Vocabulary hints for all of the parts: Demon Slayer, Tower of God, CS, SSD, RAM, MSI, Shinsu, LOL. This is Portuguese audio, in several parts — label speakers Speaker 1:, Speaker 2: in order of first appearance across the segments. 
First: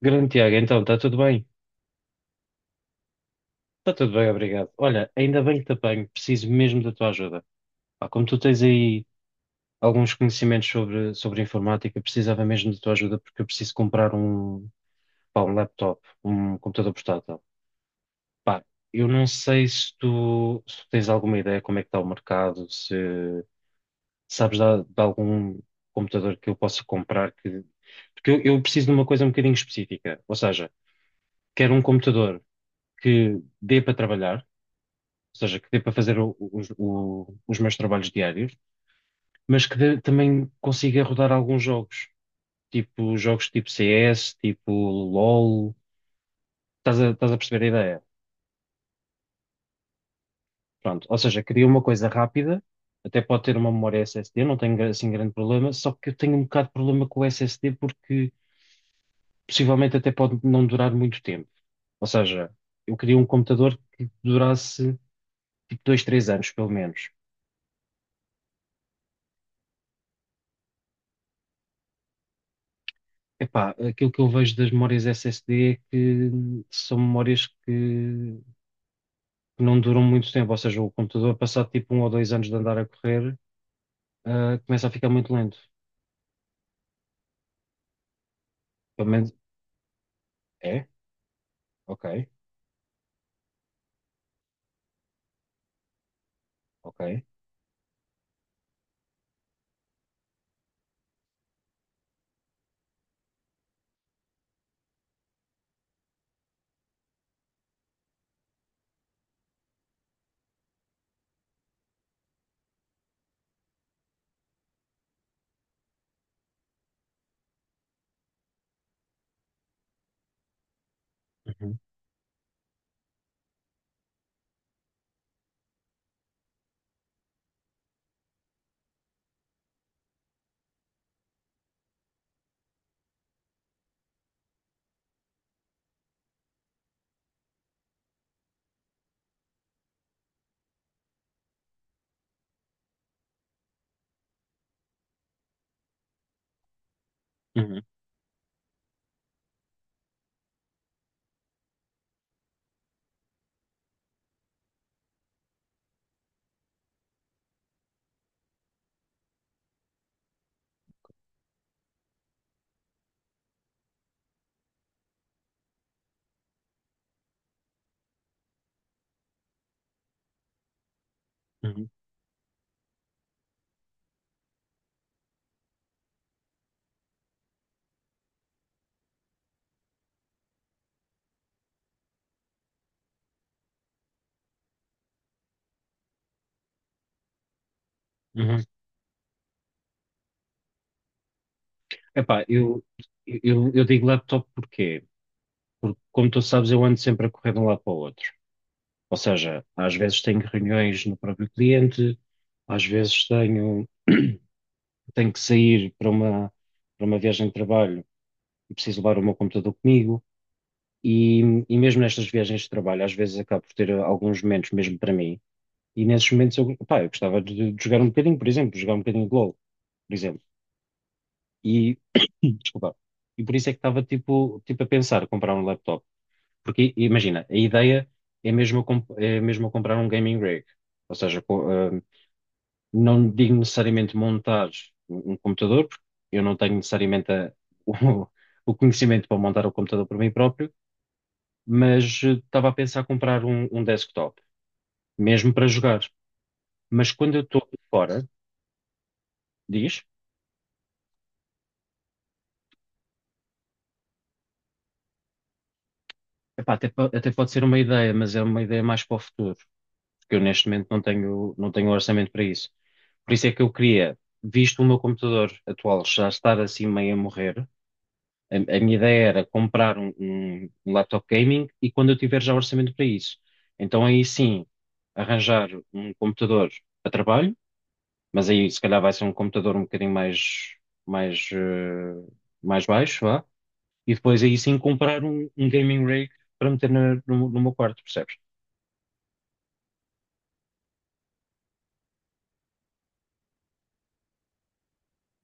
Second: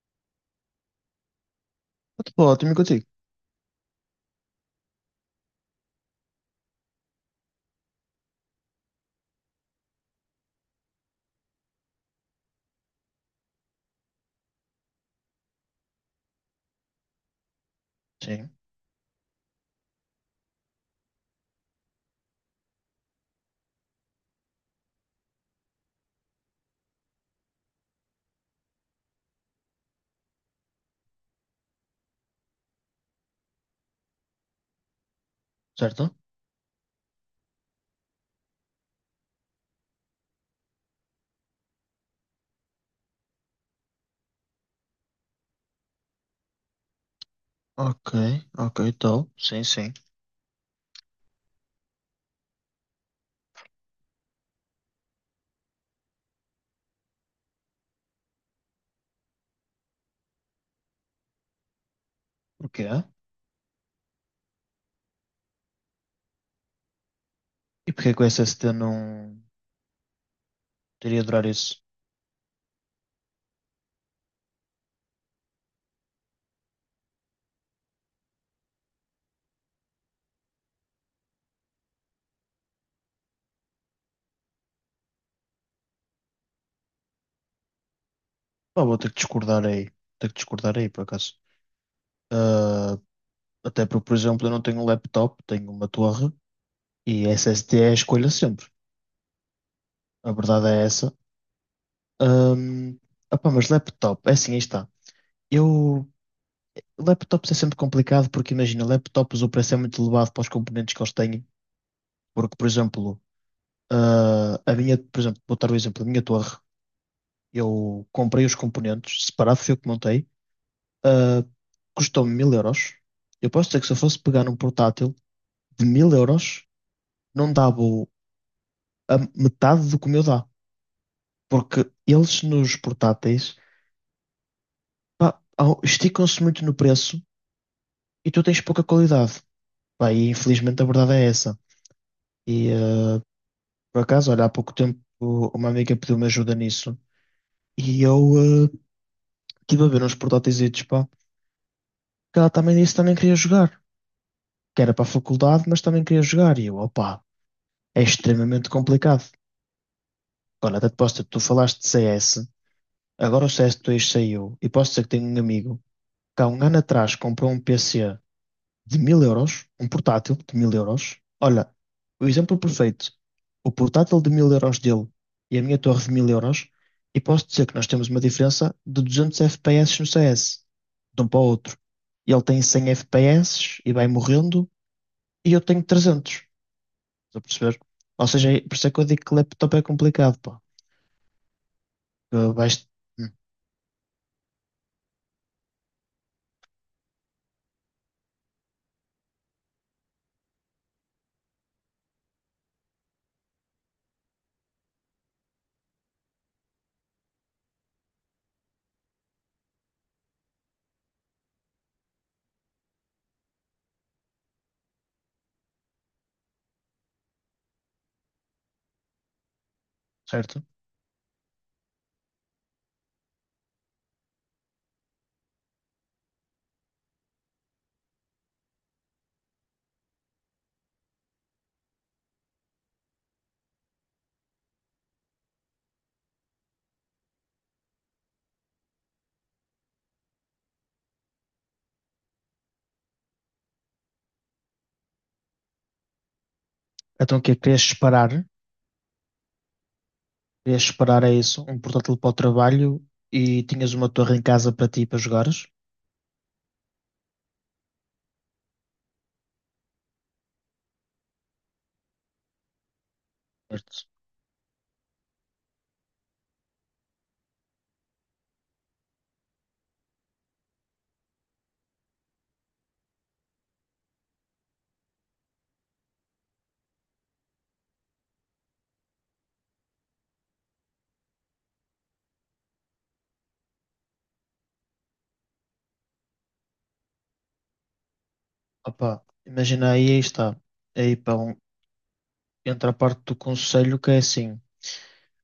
Speaker 1: Grande Tiago, então, está tudo bem?
Speaker 2: Tudo ótimo e contigo?
Speaker 1: Está tudo bem, obrigado. Olha, ainda bem que te apanho, preciso mesmo da tua ajuda. Pá, como tu tens aí alguns conhecimentos sobre informática, precisava mesmo da tua ajuda porque eu preciso comprar um, pá, um laptop, um computador portátil.
Speaker 2: Sim.
Speaker 1: Pá, eu não sei se tu tens alguma ideia como é que está o mercado, se sabes de algum computador que eu possa comprar que... Porque eu preciso de uma coisa um bocadinho específica, ou seja, quero um computador que dê para trabalhar, ou seja, que dê para
Speaker 2: Certo?
Speaker 1: fazer os meus trabalhos diários, mas também consiga rodar alguns jogos tipo CS, tipo LOL, estás a perceber a ideia?
Speaker 2: Ok, ok, então. Sim, sim.
Speaker 1: Pronto, ou seja, queria uma coisa rápida, até pode ter uma memória SSD, não tenho assim grande problema, só que eu tenho um bocado de problema com o SSD porque possivelmente até pode não durar muito tempo. Ou seja,
Speaker 2: O que
Speaker 1: eu
Speaker 2: é?
Speaker 1: queria um computador que durasse tipo 2 ou 3 anos, pelo menos.
Speaker 2: E porquê que o SSD não teria de durar isso?
Speaker 1: Epá, aquilo que eu vejo das memórias SSD é que são memórias que não duram muito tempo, ou seja, o computador, passado tipo um ou 2 anos de andar a correr, começa a ficar muito lento.
Speaker 2: Pá, vou
Speaker 1: Pelo
Speaker 2: ter que
Speaker 1: menos
Speaker 2: discordar aí. Ter que discordar
Speaker 1: é?
Speaker 2: aí, por acaso.
Speaker 1: Ok,
Speaker 2: Ah, até porque, por exemplo, eu não tenho um laptop, tenho uma torre
Speaker 1: ok.
Speaker 2: e SSD é a escolha sempre. A verdade é essa. Ahm, Opá, mas laptop, é assim, aí está. Eu. Laptops é sempre complicado porque, imagina, laptops o preço é muito elevado para os componentes que eles têm. Porque, por exemplo, a minha, por exemplo, vou dar o exemplo da minha torre. Eu comprei os componentes, separado fui eu que montei. Ah,
Speaker 1: Uhum,
Speaker 2: Custou-me 1000 euros. Eu posso dizer que se eu fosse pegar um portátil de 1000 euros, não dava a metade do que o meu dá. Porque eles nos portáteis, pá, esticam-se muito no preço e tu tens pouca qualidade. Pá, e infelizmente a verdade é essa. E por acaso, olha, há pouco tempo uma amiga pediu-me ajuda nisso.
Speaker 1: uhum,
Speaker 2: E eu, estive a ver uns portáteis, que ela também disse que também queria jogar, que era para a faculdade, mas também queria jogar. E eu, opá, é extremamente complicado. Agora, até te posso dizer, tu falaste de CS, agora o CS2 saiu, e posso dizer que tenho um amigo que há um ano atrás comprou um PC de 1000 euros, um portátil de mil euros. Olha,
Speaker 1: uhum,
Speaker 2: o exemplo perfeito, o portátil de 1000 euros dele e a minha torre de 1000 euros, e posso dizer que nós temos uma diferença de 200 FPS no CS, de um para o outro. E ele tem 100 FPS e vai morrendo e eu tenho 300. Estás a perceber? Ou seja,
Speaker 1: uhum.
Speaker 2: por isso é que eu digo que laptop é complicado, pá. Que
Speaker 1: Epá,
Speaker 2: vais...
Speaker 1: eu,
Speaker 2: Hum.
Speaker 1: eu, eu digo laptop porque, como tu sabes, eu ando sempre a correr de um lado para o outro. Ou seja, às vezes tenho reuniões no próprio cliente, às vezes tenho, tenho que sair para para uma viagem de trabalho eu preciso levar o meu computador comigo e, e mesmo nestas viagens de trabalho, às vezes acabo por ter alguns momentos mesmo para mim e nesses momentos eu, pá, eu gostava de jogar um bocadinho, por exemplo, jogar um bocadinho de LOL, por exemplo.
Speaker 2: Certo?
Speaker 1: E, desculpa, e por isso é que estava tipo a pensar comprar um laptop. Porque imagina, a ideia é mesmo é mesmo eu comprar um gaming rig. Ou seja, não digo necessariamente montar um computador, porque eu não tenho necessariamente o, o conhecimento para montar o computador por mim próprio mas estava a pensar comprar um, um desktop, mesmo para jogar. Mas quando
Speaker 2: Então
Speaker 1: eu
Speaker 2: o quê?
Speaker 1: estou
Speaker 2: Querias
Speaker 1: fora,
Speaker 2: separar?
Speaker 1: diz,
Speaker 2: Querias separar, é isso? Um portátil para o trabalho e tinhas uma torre em casa para ti, para jogares?
Speaker 1: epá, até pode ser uma ideia, mas é uma ideia mais para o futuro, porque eu neste momento não tenho, não tenho orçamento para isso. Por isso é que eu
Speaker 2: Certo.
Speaker 1: queria, visto o meu computador atual já estar assim meio a morrer, a minha ideia era comprar um, um laptop gaming e quando eu tiver já orçamento para isso. Então aí sim, arranjar um computador para trabalho. Mas aí se calhar vai ser um computador um bocadinho mais, mais, eh, mais baixo, vá. E depois aí sim comprar um, um gaming rig para meter no, no meu quarto, percebes?
Speaker 2: Opa, imagina aí, aí está. Aí, pá, entra a parte do conselho que é assim.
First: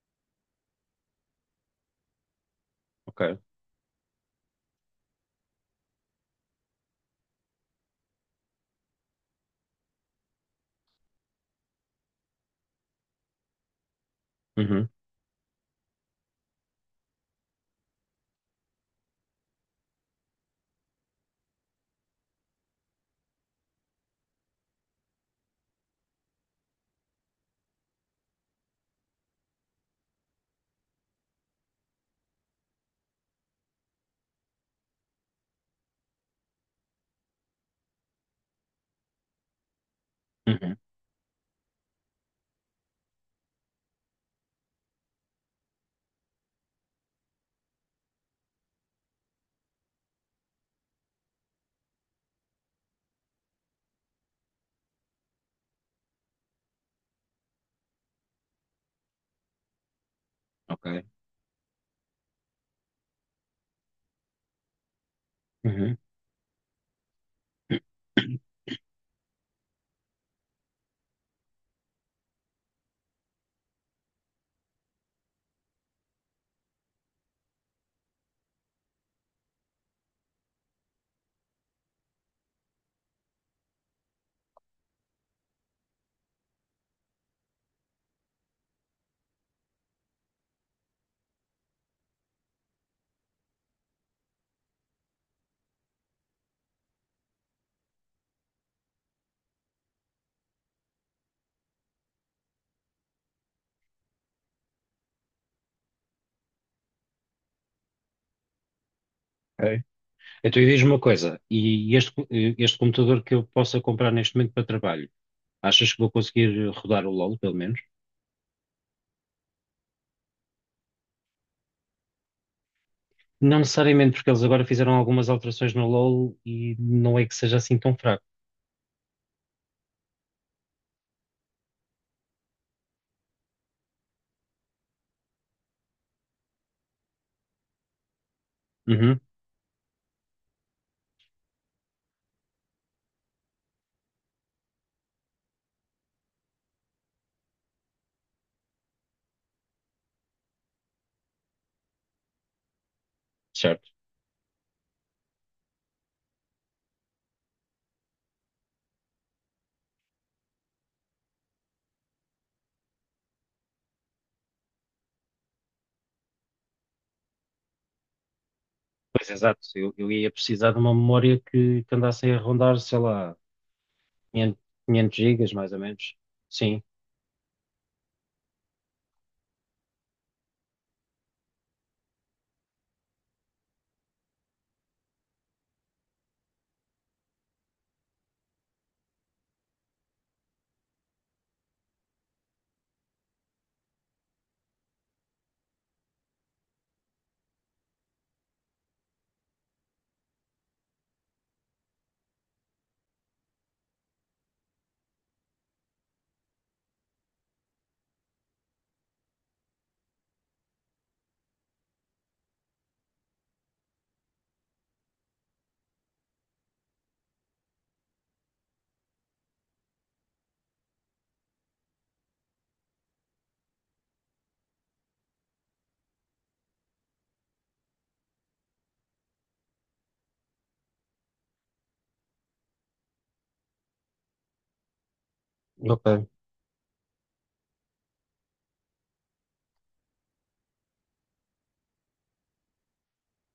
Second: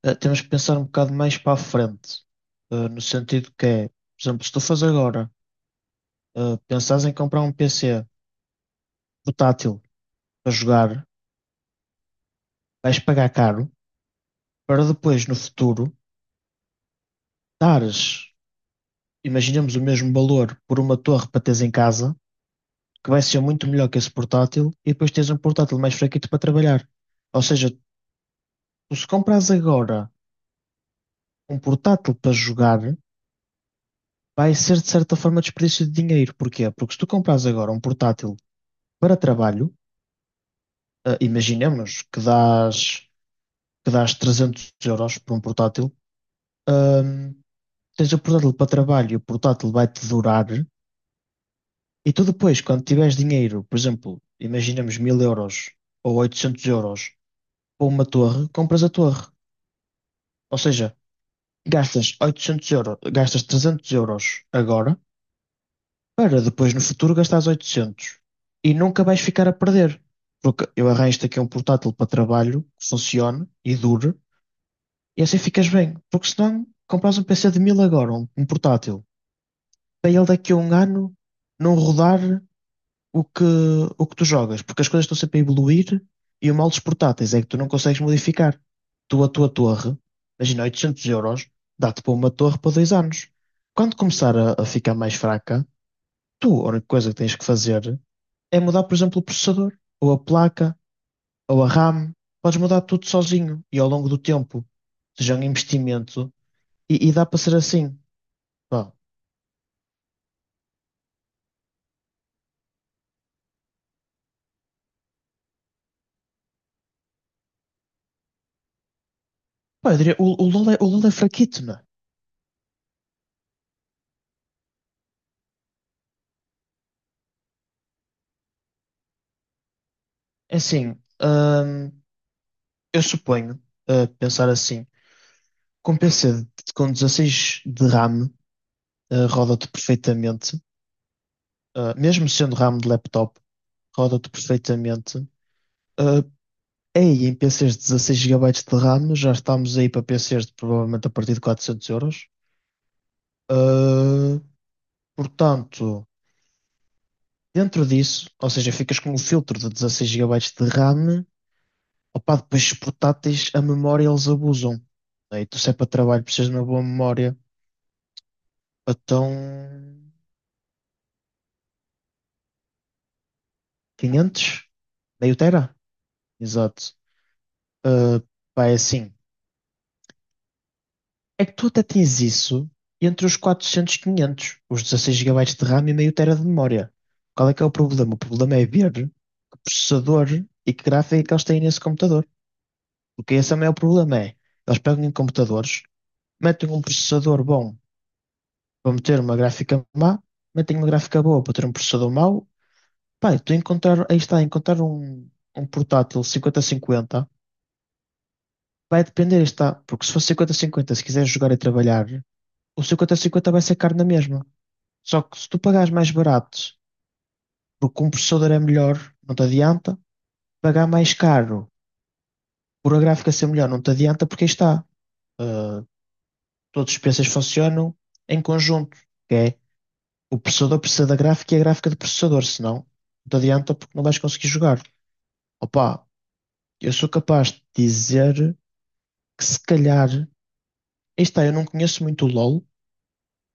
Speaker 2: Eh, temos que pensar um bocado mais para a frente. Eh, no
Speaker 1: Ok.
Speaker 2: sentido que é, por exemplo, se tu fazes agora, eh, pensares em comprar um PC portátil para jogar, vais pagar caro. Para
Speaker 1: Uhum,
Speaker 2: depois, no futuro, dares, imaginemos o mesmo valor por uma torre para teres em casa, que vai ser muito melhor que esse portátil, e depois tens um portátil mais fraquito para trabalhar. Ou seja, tu se compras agora um portátil para jogar, vai ser de certa forma desperdício de dinheiro. Porquê? Porque se tu compras agora um portátil para trabalho,
Speaker 1: uhum,
Speaker 2: imaginemos que que dás 300 euros por um portátil, ah, tens o portátil para trabalho e o portátil vai-te durar. E tu depois, quando tiveres dinheiro, por exemplo, imaginamos 1000 euros ou 800 euros para uma torre, compras a torre. Ou
Speaker 1: ok.
Speaker 2: seja, gastas 800 euros, gastas 300 euros agora
Speaker 1: Uhum,
Speaker 2: para depois no futuro gastares 800. E nunca vais ficar a perder. Porque eu arranjo-te aqui um portátil para trabalho que funcione e dure e assim ficas bem. Porque senão compras um PC de mil agora, um portátil, para ele daqui a 1 ano não rodar o que, o que tu jogas, porque as coisas estão sempre a evoluir e o mal dos portáteis é que tu não consegues modificar. Tu, a tua torre, imagina 800 euros, dá-te para uma torre para 2 anos. Quando começar a ficar mais fraca, tu, a única coisa que tens que fazer é mudar, por exemplo, o processador, ou a placa, ou a RAM. Podes mudar tudo sozinho e ao longo do tempo. Seja um investimento e dá para ser assim. Pá,
Speaker 1: ok. Então e diz-me uma coisa, e este, este computador que eu possa comprar neste momento para trabalho, achas que vou conseguir rodar o LoL, pelo menos?
Speaker 2: Pá, eu diria, o LoL é fraquito, não é?
Speaker 1: Não necessariamente, porque eles agora fizeram algumas alterações no LoL e não é que seja assim tão fraco.
Speaker 2: É assim, hum. Eu suponho, a pensar assim, com com 16 de RAM,
Speaker 1: Uhum,
Speaker 2: eh, roda-te perfeitamente. Eh, mesmo sendo RAM de laptop, roda-te perfeitamente. Eh, aí em PCs de 16 gigabytes de RAM, já estamos aí para PCs de provavelmente a partir de 400 euros.
Speaker 1: certo.
Speaker 2: Eh, portanto, dentro disso, ou seja, ficas com o filtro de 16 gigabytes de RAM. Opa, depois os portáteis, a memória eles abusam. Né? E tu, se é para trabalho, precisas de uma boa memória. Então.
Speaker 1: Pois, exato. Eu ia precisar de uma memória que andasse aí a rondar, sei lá, 500,
Speaker 2: 500?
Speaker 1: 500
Speaker 2: Meio
Speaker 1: gigas, mais
Speaker 2: tera?
Speaker 1: ou menos. Sim,
Speaker 2: Exato. Uh, pá, é assim. É que tu até tens isso entre os 400 e 500, os 16 gigabytes de RAM e meio tera de memória. Qual é que é o problema? O problema é ver que processador e que gráfica é que eles têm nesse computador. Porque esse é o maior problema, é. Eles pegam em computadores, metem um processador bom para meter uma gráfica má, metem uma gráfica boa para ter um processador mau. Pá, tu encontrar, aí está, encontrar um portátil 50-50. Vai depender, está. Porque se for 50-50, se quiseres jogar e trabalhar, o 50-50 vai ser caro na mesma. Só que se tu pagares mais barato, porque um processador é melhor, não te adianta. Pagar mais caro por a gráfica ser melhor, não te adianta, porque aí está. Uh, todos os PCs funcionam em conjunto, que é o processador precisa da gráfica e a gráfica do processador, senão não te adianta porque não vais conseguir jogar. Opa,
Speaker 1: ok,
Speaker 2: eu sou capaz de dizer que se calhar, aí está, eu não conheço muito o LoL.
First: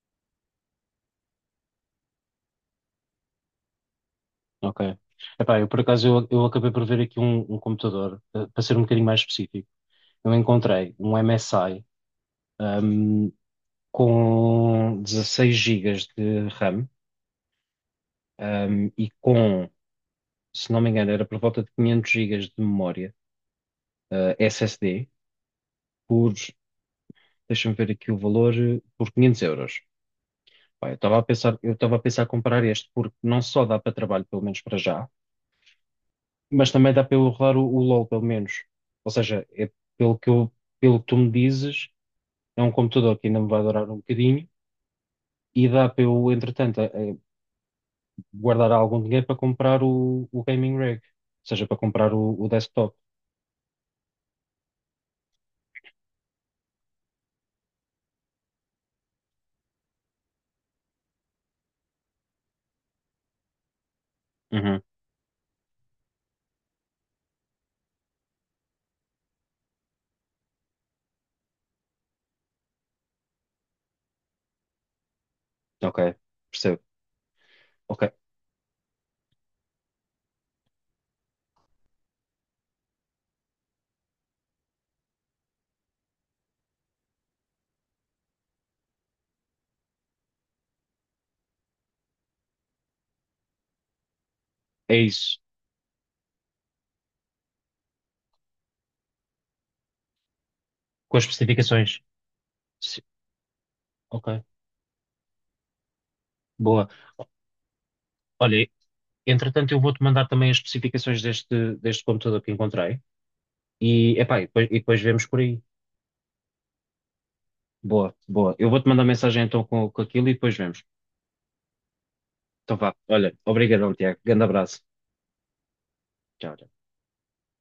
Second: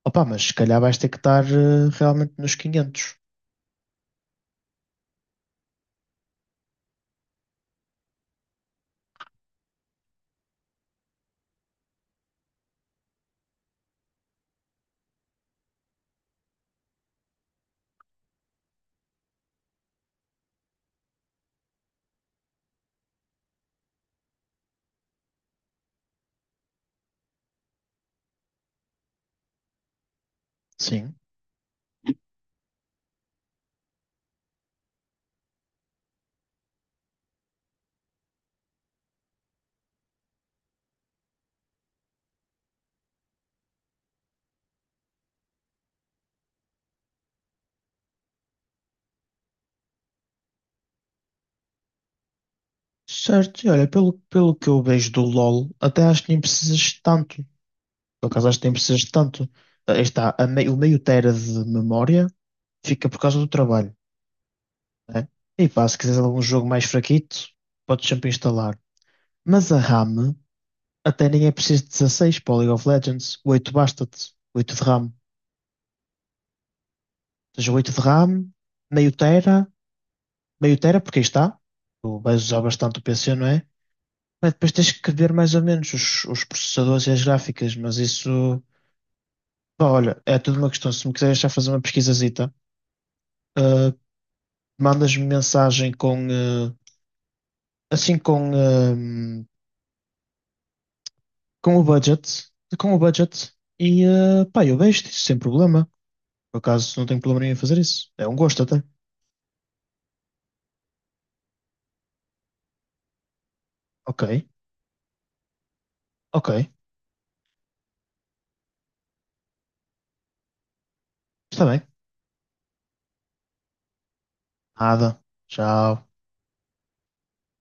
Speaker 2: Opa, mas se calhar vais ter que estar eh, realmente nos 500.
Speaker 1: ok. Epá, eu por acaso, eu acabei por ver aqui um, um computador, eh, para ser um bocadinho mais específico. Eu encontrei um MSI, ahm, com 16 GB de RAM, e se não me engano, era por volta de 500 GB de memória, SSD, por, deixa-me ver aqui o valor, por 500 euros. Pá,
Speaker 2: Sim.
Speaker 1: eu estava a pensar em comprar este, porque não só dá para trabalho, pelo menos para já, mas também dá para eu rodar o LOL, pelo menos. Ou seja, é pelo que eu, pelo que tu me dizes, é um computador que ainda me vai durar um bocadinho e dá para eu, entretanto, a guardar algum dinheiro para comprar o gaming rig, ou seja, para comprar o desktop.
Speaker 2: Certo, e olha, pelo, pelo que eu vejo do LoL, até acho que nem precisas de tanto. Por acaso acho que nem precisas de tanto. Aí está, a o meio tera de memória fica por causa do trabalho,
Speaker 1: Uhum.
Speaker 2: né? E pá, se quiseres algum jogo mais fraquito, podes sempre instalar. Mas a RAM até nem é preciso de 16, para o League of Legends. Oito basta-te. Oito de RAM. Ou
Speaker 1: Ok, percebo.
Speaker 2: seja, 8 de
Speaker 1: Ok,
Speaker 2: RAM, meio tera, meio tera, porque aí está. Tu vais usar bastante o PC, não é? Mas depois tens que ver mais ou menos os processadores e as gráficas, mas isso, pá, olha, é tudo uma questão. Se me quiseres já fazer uma pesquisazita, ah,
Speaker 1: é
Speaker 2: mandas-me
Speaker 1: isso.
Speaker 2: mensagem com, assim, com, ah,
Speaker 1: Com as
Speaker 2: com o
Speaker 1: especificações.
Speaker 2: budget, com o
Speaker 1: Sim.
Speaker 2: budget,
Speaker 1: Ok,
Speaker 2: pá, eu vejo isso sem problema. Por
Speaker 1: boa.
Speaker 2: acaso, não tenho problema nenhum em fazer isso. É um gosto
Speaker 1: Olha,
Speaker 2: até.
Speaker 1: entretanto, eu vou-te mandar também as especificações deste, deste computador que encontrei. E,
Speaker 2: Ok,
Speaker 1: epá, e depois vemos por aí.
Speaker 2: ok,
Speaker 1: Boa, boa. Eu vou-te mandar mensagem então com aquilo e depois vemos.
Speaker 2: está bem.
Speaker 1: Então vá. Olha, obrigado Tiago. Grande abraço.
Speaker 2: Nada. Tchau.
Speaker 1: Tchau.